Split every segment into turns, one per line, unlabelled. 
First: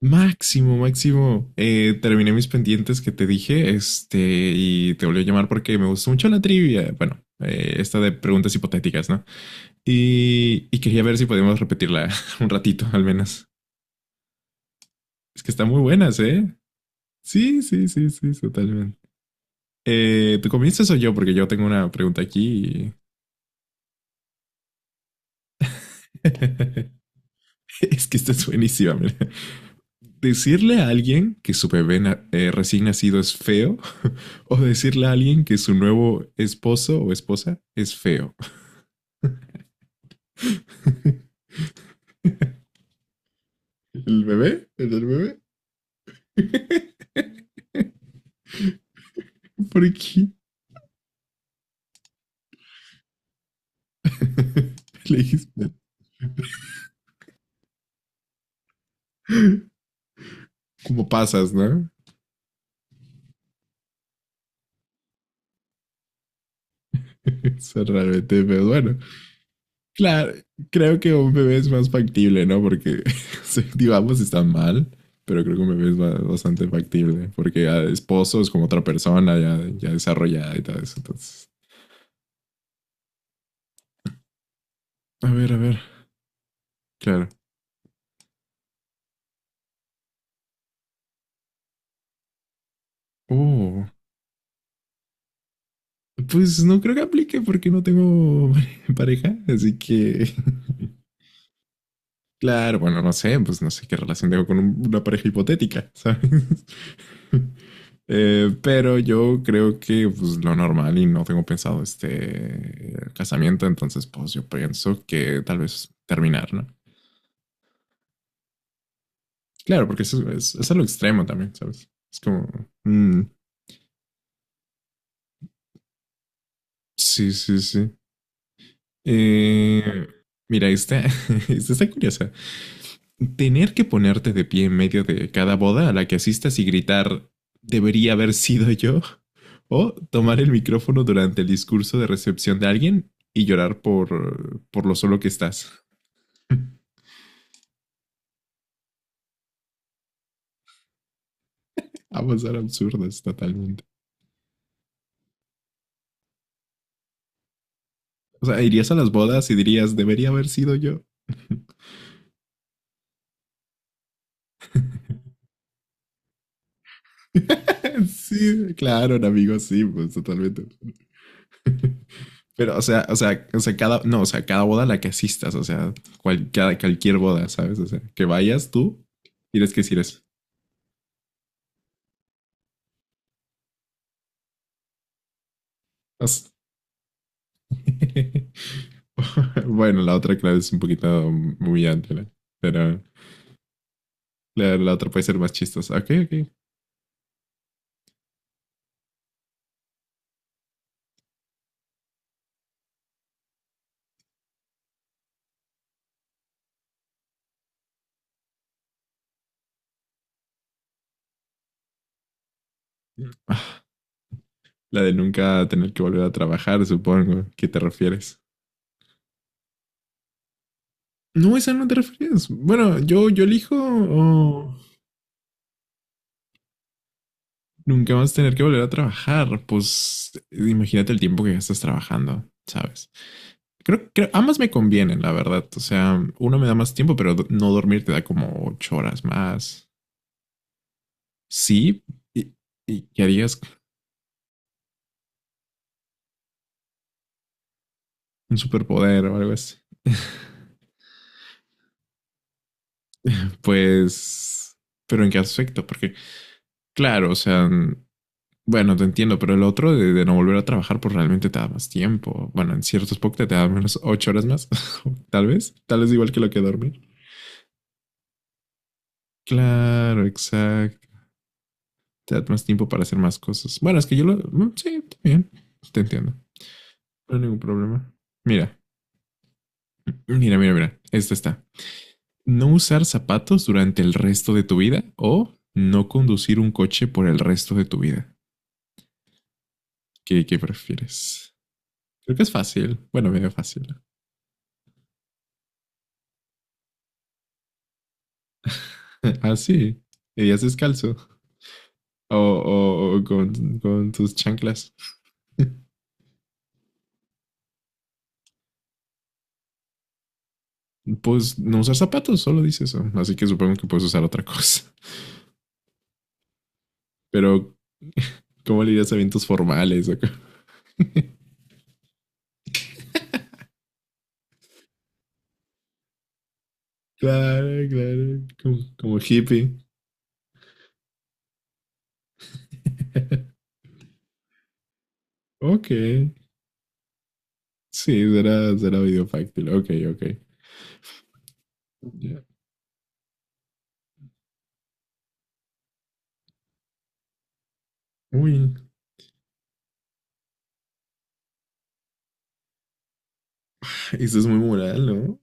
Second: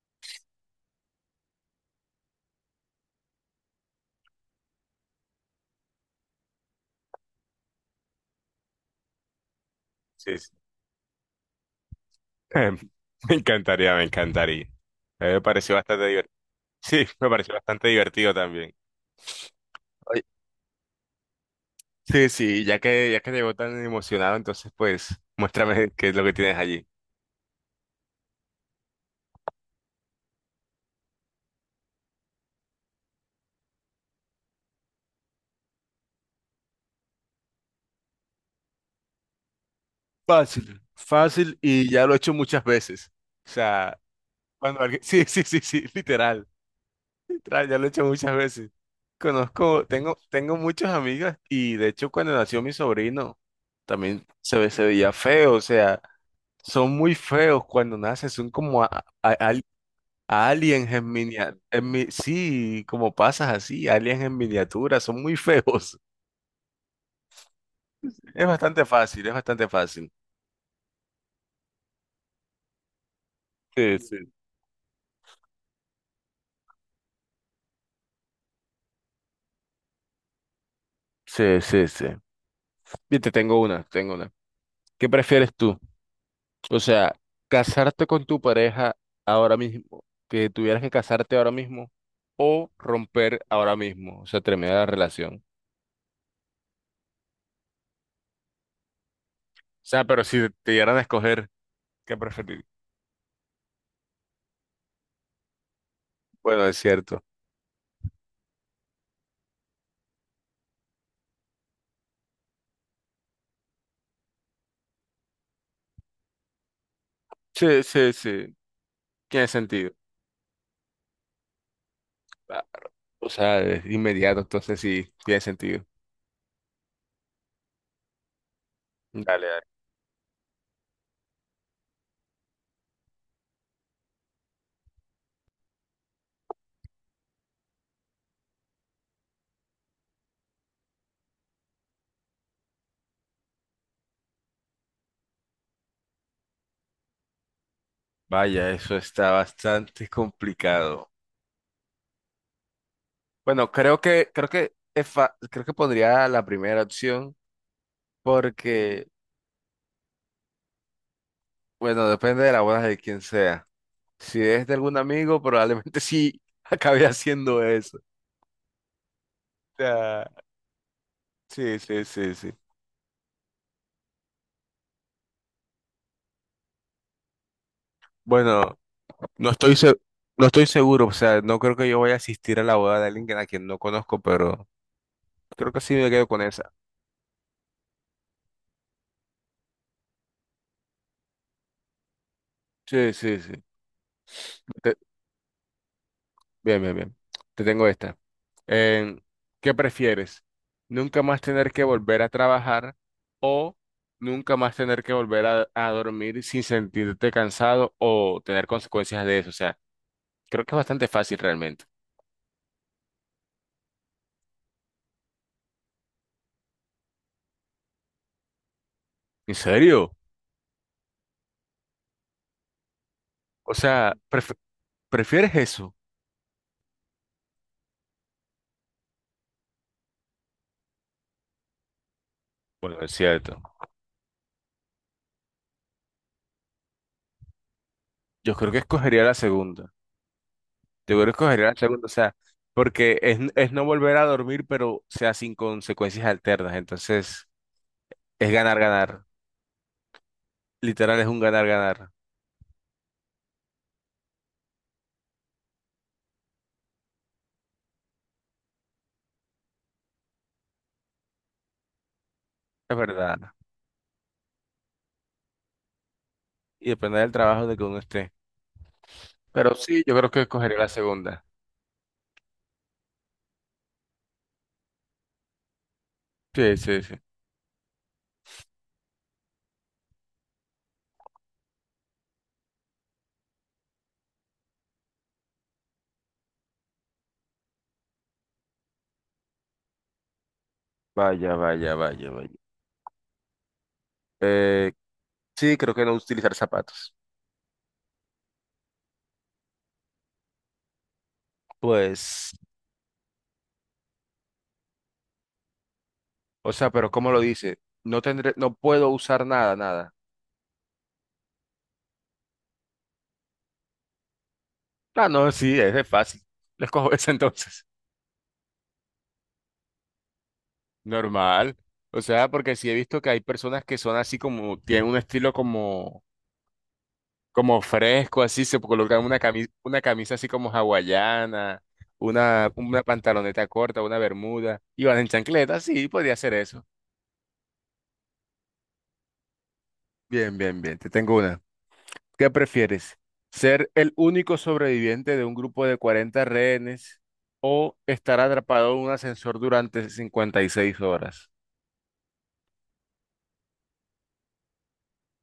Máximo, máximo. Terminé mis pendientes que te dije, y te volví a llamar porque me gustó mucho la trivia. Bueno, esta de preguntas hipotéticas, ¿no?
Sí, sí.
Y quería ver si podíamos repetirla un ratito, al
Me
menos.
encantaría, me encantaría. A mí me
Es que están
pareció
muy
bastante
buenas,
divertido.
¿eh?
Sí, me pareció
Sí, sí,
bastante
sí, sí,
divertido también.
totalmente.
Oye,
¿Tú comienzas o yo? Porque yo tengo una pregunta
sí,
aquí.
sí, ya que, ya que llegó tan emocionado, entonces pues muéstrame qué es lo que tienes allí.
Es que esta es buenísima, mira. Decirle a alguien que su recién nacido es feo, o decirle a alguien que su nuevo esposo o esposa es feo.
Fácil, fácil y ya lo he hecho muchas veces. O sea,
¿El bebé?
cuando
¿El
alguien.
del
Sí,
bebé?
sí, sí, sí, literal. Literal, ya lo he hecho muchas veces.
¿Por
Conozco, tengo,
qué?
tengo muchas amigas y de hecho cuando nació mi sobrino también se veía feo, o sea. Son muy feos cuando nacen, son como aliens
Como
en
pasas,
miniatura.
¿no?
Sí, como pasas así, aliens en miniatura, son muy feos.
Eso es realmente,
Es
pero
bastante
bueno,
fácil, es bastante fácil.
claro, creo que un bebé es más factible, ¿no? Porque sí,
Sí,
digamos,
sí.
está mal, pero creo que un bebé es bastante factible, porque ya esposo es como otra persona ya, ya desarrollada y todo eso. Entonces,
Sí, sí, sí. Bien, te tengo una, te tengo una. ¿Qué prefieres
a
tú?
ver,
O sea,
claro.
casarte con tu pareja ahora mismo, que tuvieras que casarte ahora mismo, o romper ahora
Oh,
mismo, o sea, terminar la relación.
pues no creo que aplique porque no tengo pareja, así
O sea, pero
que
si te dieran a escoger, ¿qué preferirías?
claro, bueno, no sé, pues no sé qué relación tengo con una pareja hipotética, ¿sabes?
Bueno, es cierto.
Pero yo creo que pues lo normal, y no tengo pensado este casamiento, entonces pues yo pienso que tal vez terminar, ¿no?
Sí, sí, sí. Tiene
Claro,
sentido.
porque eso es a lo extremo también, ¿sabes? Es como,
Ah,
mm,
o sea, es inmediato, entonces sí, tiene sentido.
sí, sí, sí.
Dale, dale.
Eh, Mira, esta, esta está curiosa. Tener que ponerte de pie en medio de cada boda a la que asistas y gritar, debería haber sido yo, o tomar el micrófono durante el discurso de recepción de alguien y llorar por lo solo que estás.
Vaya, eso está bastante complicado.
Ambas eran absurdas
Bueno,
totalmente.
creo que pondría la primera opción
O sea, irías a
porque,
las bodas y dirías, debería haber sido yo.
bueno, depende de la boda de quien sea. Si es de algún amigo, probablemente sí acabe haciendo eso. O
Sí, claro, amigo, sí, pues
sea,
totalmente.
sí, sí, sí, sí.
Pero, o sea, o sea, o sea, cada, no, o sea, cada boda a la que asistas, o sea, cualquier boda, ¿sabes? O sea, que vayas
Bueno,
tú,
no
tienes
estoy
que
se-
decir eso.
no estoy seguro, o sea, no creo que yo vaya a asistir a la boda de alguien a quien no conozco, pero creo que sí me quedo
O
con
sea,
esa.
bueno, la otra, claro, es un poquito humillante, ¿no? Pero
Sí, sí, sí.
la
Te-
otra puede ser más chistosa. Ok, ok.
Bien, bien, bien. Te tengo esta. En- ¿Qué prefieres? ¿Nunca más tener que volver a trabajar o nunca más tener que volver a dormir sin sentirte cansado o tener consecuencias de eso? O sea, creo que es bastante fácil realmente.
Ah. La de nunca tener que volver a trabajar, supongo. ¿Qué te refieres?
¿En serio?
No, esa no te refieres. Bueno, yo
O
elijo,
sea,
oh,
¿prefieres eso?
nunca más tener que volver a trabajar. Pues imagínate el tiempo que gastas trabajando,
Bueno,
¿sabes?
es cierto.
Creo que ambas me convienen, la verdad. O sea, uno me da más tiempo, pero no dormir te da
Yo
como
creo que
ocho
escogería
horas
la
más.
segunda. Yo creo que escogería la
Sí,
segunda, o sea,
y, y
porque
¿qué
es,
harías
es no volver a dormir, pero o sea sin consecuencias alternas. Entonces, es
un
ganar, ganar.
superpoder o algo así?
Literal es un ganar-ganar,
Pues, pero ¿en qué aspecto? Porque claro, o sea, bueno, te entiendo, pero el otro de no volver a trabajar, pues realmente te da más tiempo. Bueno, en
es
ciertos
verdad.
pocket te da menos, 8 horas más, tal vez. Tal vez igual que lo que
Y
dormir.
depende del trabajo de que uno esté. Pero sí, yo
Claro,
creo que escogería la
exacto.
segunda.
Te da más tiempo para hacer más cosas. Bueno, es que yo lo... sí, está bien. Te entiendo.
Sí, sí, sí.
No hay ningún problema. Mira, mira. Esta está. No usar zapatos durante el resto de tu vida, o no conducir un coche por el resto de tu vida. ¿Qué, qué prefieres?
Vaya, vaya, vaya,
Creo que es
vaya.
fácil. Bueno, medio fácil.
Eh, sí, creo que no utilizar zapatos.
Así. Ah, sí. Y ya descalzo.
Pues,
O con tus chanclas.
o sea, pero ¿cómo lo dice? No puedo usar nada, nada.
Pues no usar zapatos, solo dice eso. Así que supongo que puedes usar otra cosa.
Ah, no, sí, es de fácil. Les cojo esa
Pero,
entonces.
¿cómo le dirías a eventos formales?
Normal. O sea, porque sí he visto que hay personas que son así como, tienen un estilo como
Claro,
como fresco,
claro.
así
Como,
se coloca
como hippie.
una camisa así como hawaiana, una pantaloneta corta, una bermuda, y van en chancleta,
Ok.
sí, podría ser eso.
Sí, será, será video fácil. Ok, ok.
Bien, bien, bien, te tengo una.
Ya.
¿Qué prefieres? ¿Ser el único sobreviviente de un grupo de 40 rehenes o estar
Uy,
atrapado en un ascensor durante 56 horas?
eso es muy moral, ¿no?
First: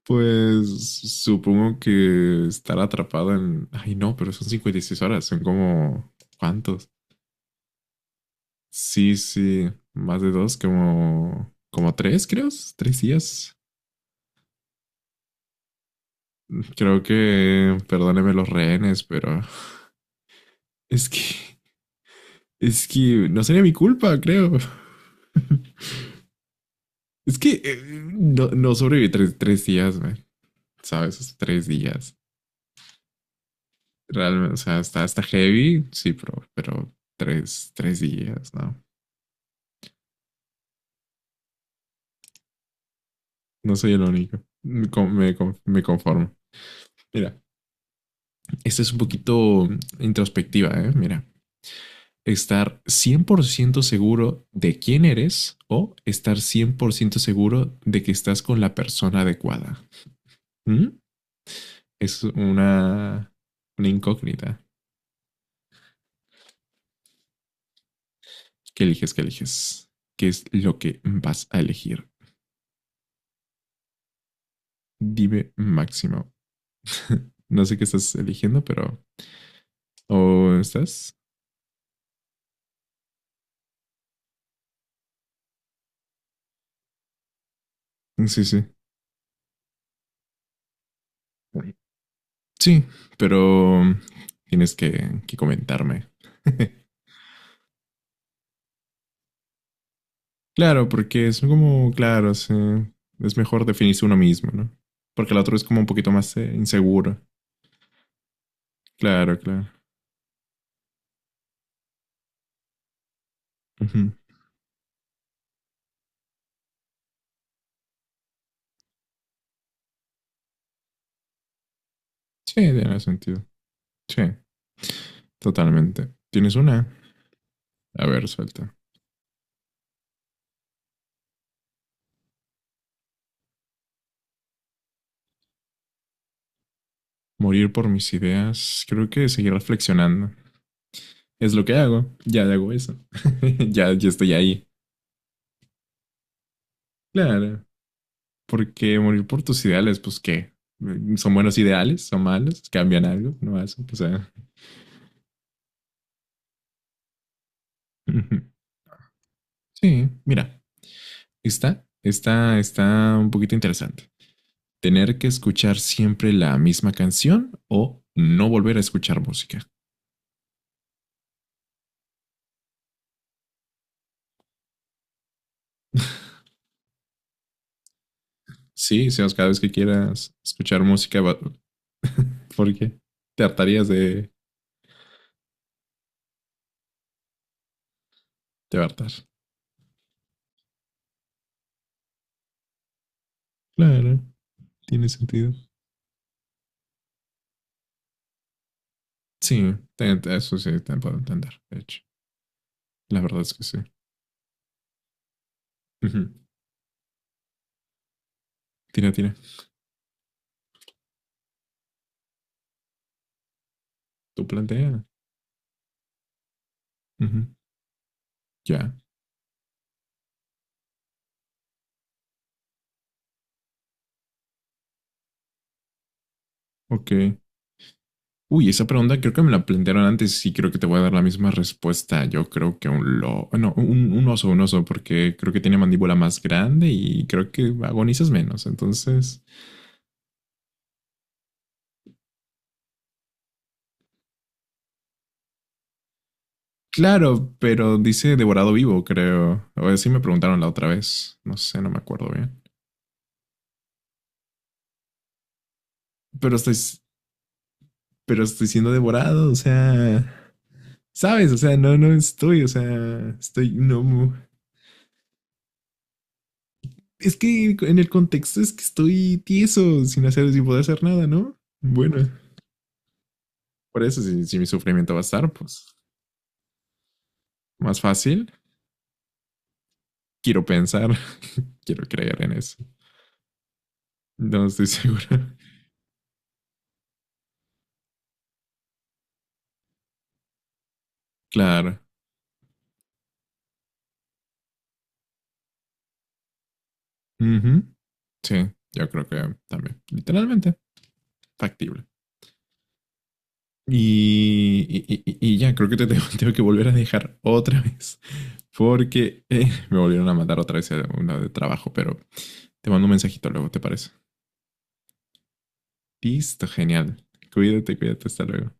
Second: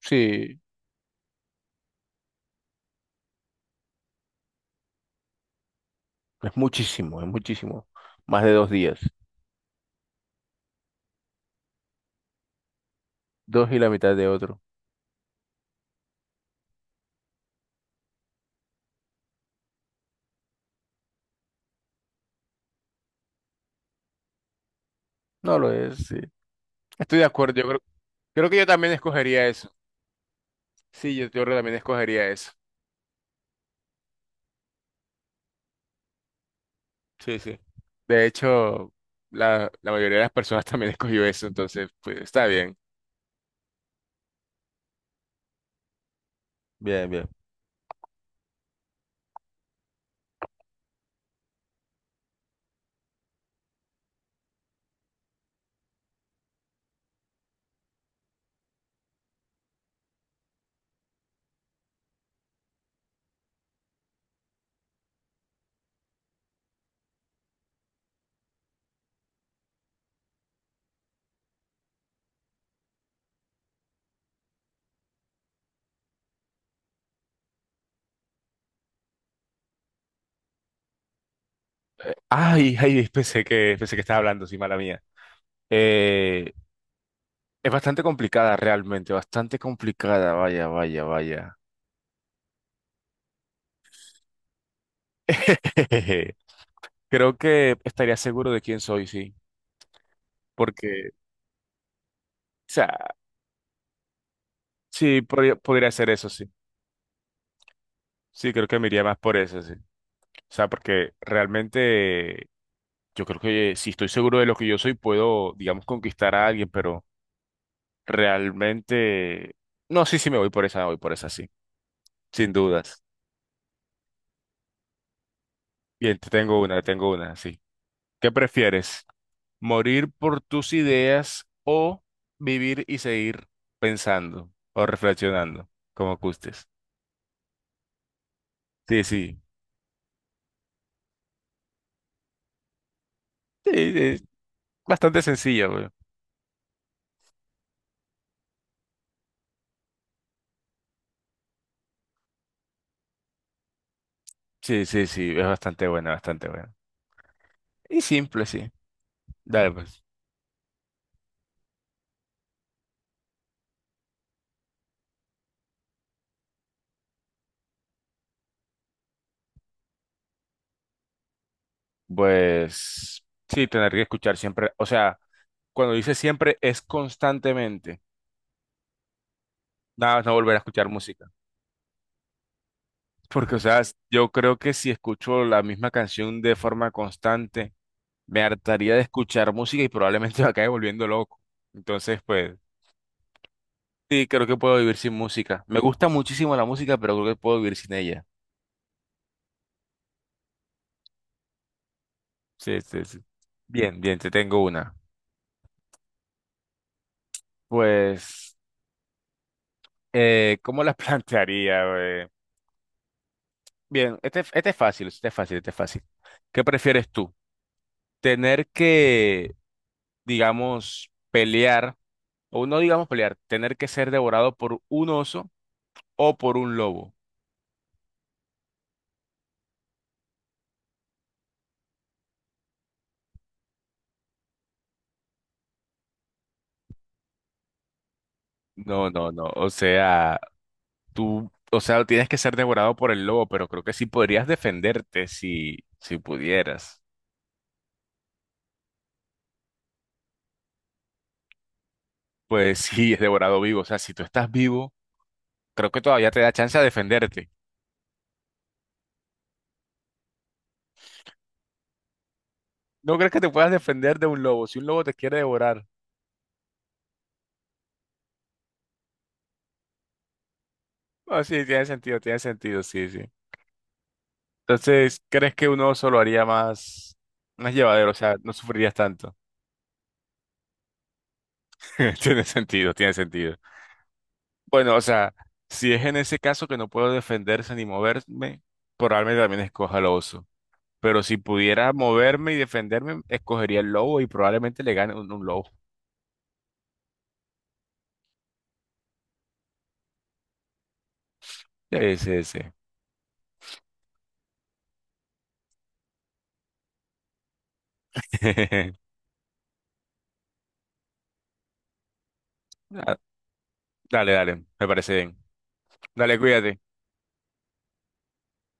Sí,
Pues supongo que estar atrapado en... Ay, no, pero son 56 horas. Son como...
es
¿Cuántos?
muchísimo, es muchísimo. Más de 2 días,
Sí, sí, más de dos, como, como tres, creo, tres días.
dos y la mitad de otro.
Creo que, perdóneme los rehenes, pero es que, es que no sería mi culpa, creo.
No lo es, sí. Estoy de
Es
acuerdo,
que
yo creo,
no,
creo que yo
no
también
sobreviví
escogería.
tres días, man,
Sí,
¿sabes?
yo,
Es
yo
tres
también
días.
escogería eso.
Realmente, o sea, está heavy, sí, pero
Sí, sí.
tres
De
días, no.
hecho, la mayoría de las personas también escogió eso, entonces, pues está bien.
No soy el único. Me conformo.
Bien, bien.
Mira, esta es un poquito introspectiva, ¿eh? Mira. Estar 100% seguro de quién eres, o estar 100% seguro de que estás con la persona adecuada. ¿Mm? Es una incógnita. ¿Qué eliges? ¿Qué eliges? ¿Qué es lo que vas a elegir? Dime máximo. No sé qué estás eligiendo, pero... ¿O estás?
Ay, ay, pensé que estaba hablando, sí, mala mía. Eh, es bastante
Sí,
complicada
sí.
realmente, bastante complicada, vaya, vaya, vaya.
Sí, pero tienes que comentarme.
Creo que estaría seguro de quién soy, sí,
Claro,
porque,
porque
o
es como, claro, sí,
sea,
es mejor definirse uno mismo, ¿no?
sí,
Porque el
podría,
otro es como un
podría ser
poquito
eso,
más
sí.
inseguro.
Sí, creo que me iría más por
Claro,
eso,
claro.
sí. O sea, porque realmente, yo creo que si estoy
Ujú.
seguro de lo que yo soy, puedo, digamos, conquistar a alguien, pero realmente. No, sí, sí, me voy por esa, me voy por esa, sí, sin
Sí, tiene
dudas.
sentido. Sí, totalmente.
Bien,
¿Tienes una?
te tengo una, sí.
A ver,
¿Qué
suelta.
prefieres? ¿Morir por tus ideas o vivir y seguir pensando o reflexionando, como gustes?
Morir por mis ideas.
Sí,
Creo que
sí,
seguir reflexionando. Es lo que hago. Ya hago eso.
sí,
Ya, ya
es
estoy ahí.
bastante sencilla, güey.
Claro. Porque morir por tus ideales, pues qué. ¿Son buenos ideales? ¿Son malos? ¿Cambian algo? No hacen. O sea.
Sí, sí, sí, es bastante buena, bastante buena. Y simple, sí. Dale, pues.
Sí, mira. Está un poquito interesante. Tener que escuchar siempre la misma canción, o no volver a escuchar música.
Pues sí, tener que escuchar siempre, o sea. Cuando dice siempre, es constantemente.
Sí, Sebas, cada vez que
Nada más no
quieras
volver a
escuchar
escuchar
música,
música.
porque te
Porque, o sea,
hartarías
yo creo que si escucho la misma canción de forma constante, me
te va a
hartaría de
hartar.
escuchar música y probablemente me acabe volviendo loco. Entonces, pues,
Claro,
sí, creo que puedo vivir
tiene
sin
sentido.
música. Me gusta muchísimo la música, pero creo que puedo vivir sin ella.
Sí, eso sí, te puedo entender, de hecho.
Sí, sí, sí.
La verdad es que sí.
Bien, bien, te tengo una.
Ujú.
Pues,
Tira, tira.
¿cómo la plantearía? ¿Eh? Bien, este,
Tú
este es
plantea.
fácil, este es fácil, este es fácil. ¿Qué prefieres tú?
Ujú.
¿Tener
Ya. Yeah.
que digamos, pelear, o no digamos pelear, tener que ser devorado por un oso o por un lobo?
Ok. Uy, esa pregunta creo que me la plantearon antes, y creo que te voy a dar la misma respuesta. Yo creo que un un oso, porque creo que tiene mandíbula más grande y creo que agonizas menos.
No, no,
Entonces,
no, o sea, tú, o sea, tienes que ser devorado por el lobo, pero creo que sí podrías defenderte si pudieras.
claro, pero dice devorado vivo, creo. O así me preguntaron la otra vez. No sé, no me acuerdo bien.
Pues sí, es devorado vivo, o sea, si tú estás vivo, creo que todavía te da
Pero estoy,
chance a defenderte.
pero estoy siendo devorado, o sea, sabes, no estoy, o sea,
¿No crees que te puedas
estoy, no,
defender de
mu-
un lobo si un lobo te quiere devorar?
es que en el contexto es que estoy tieso, sin hacer, sin poder hacer nada,
Ah,
¿no?
sí,
Bueno.
tiene sentido, sí, sí.
Por eso, si, si mi sufrimiento
Entonces,
va a estar,
¿crees que un
pues
oso lo haría más
más
llevadero? O sea, no
fácil.
sufrirías tanto.
Quiero pensar, quiero creer
Tiene
en eso.
sentido, tiene sentido.
No estoy
Bueno, o
seguro.
sea, si es en ese caso que no puedo defenderse ni moverme, probablemente también escoja al oso. Pero si pudiera
Claro.
moverme y defenderme, escogería el lobo y probablemente le gane un lobo.
Ujú. Sí, yo creo que también. Literalmente, factible.
Sí, sí, sí.
Y ya, creo que te tengo que volver a dejar otra vez. Porque me volvieron a mandar otra vez a una de trabajo, pero te mando un
Ah,
mensajito luego, ¿te parece?
dale, dale, me parece bien. Dale,
Listo,
cuídate.
genial. Cuídate, cuídate, hasta luego.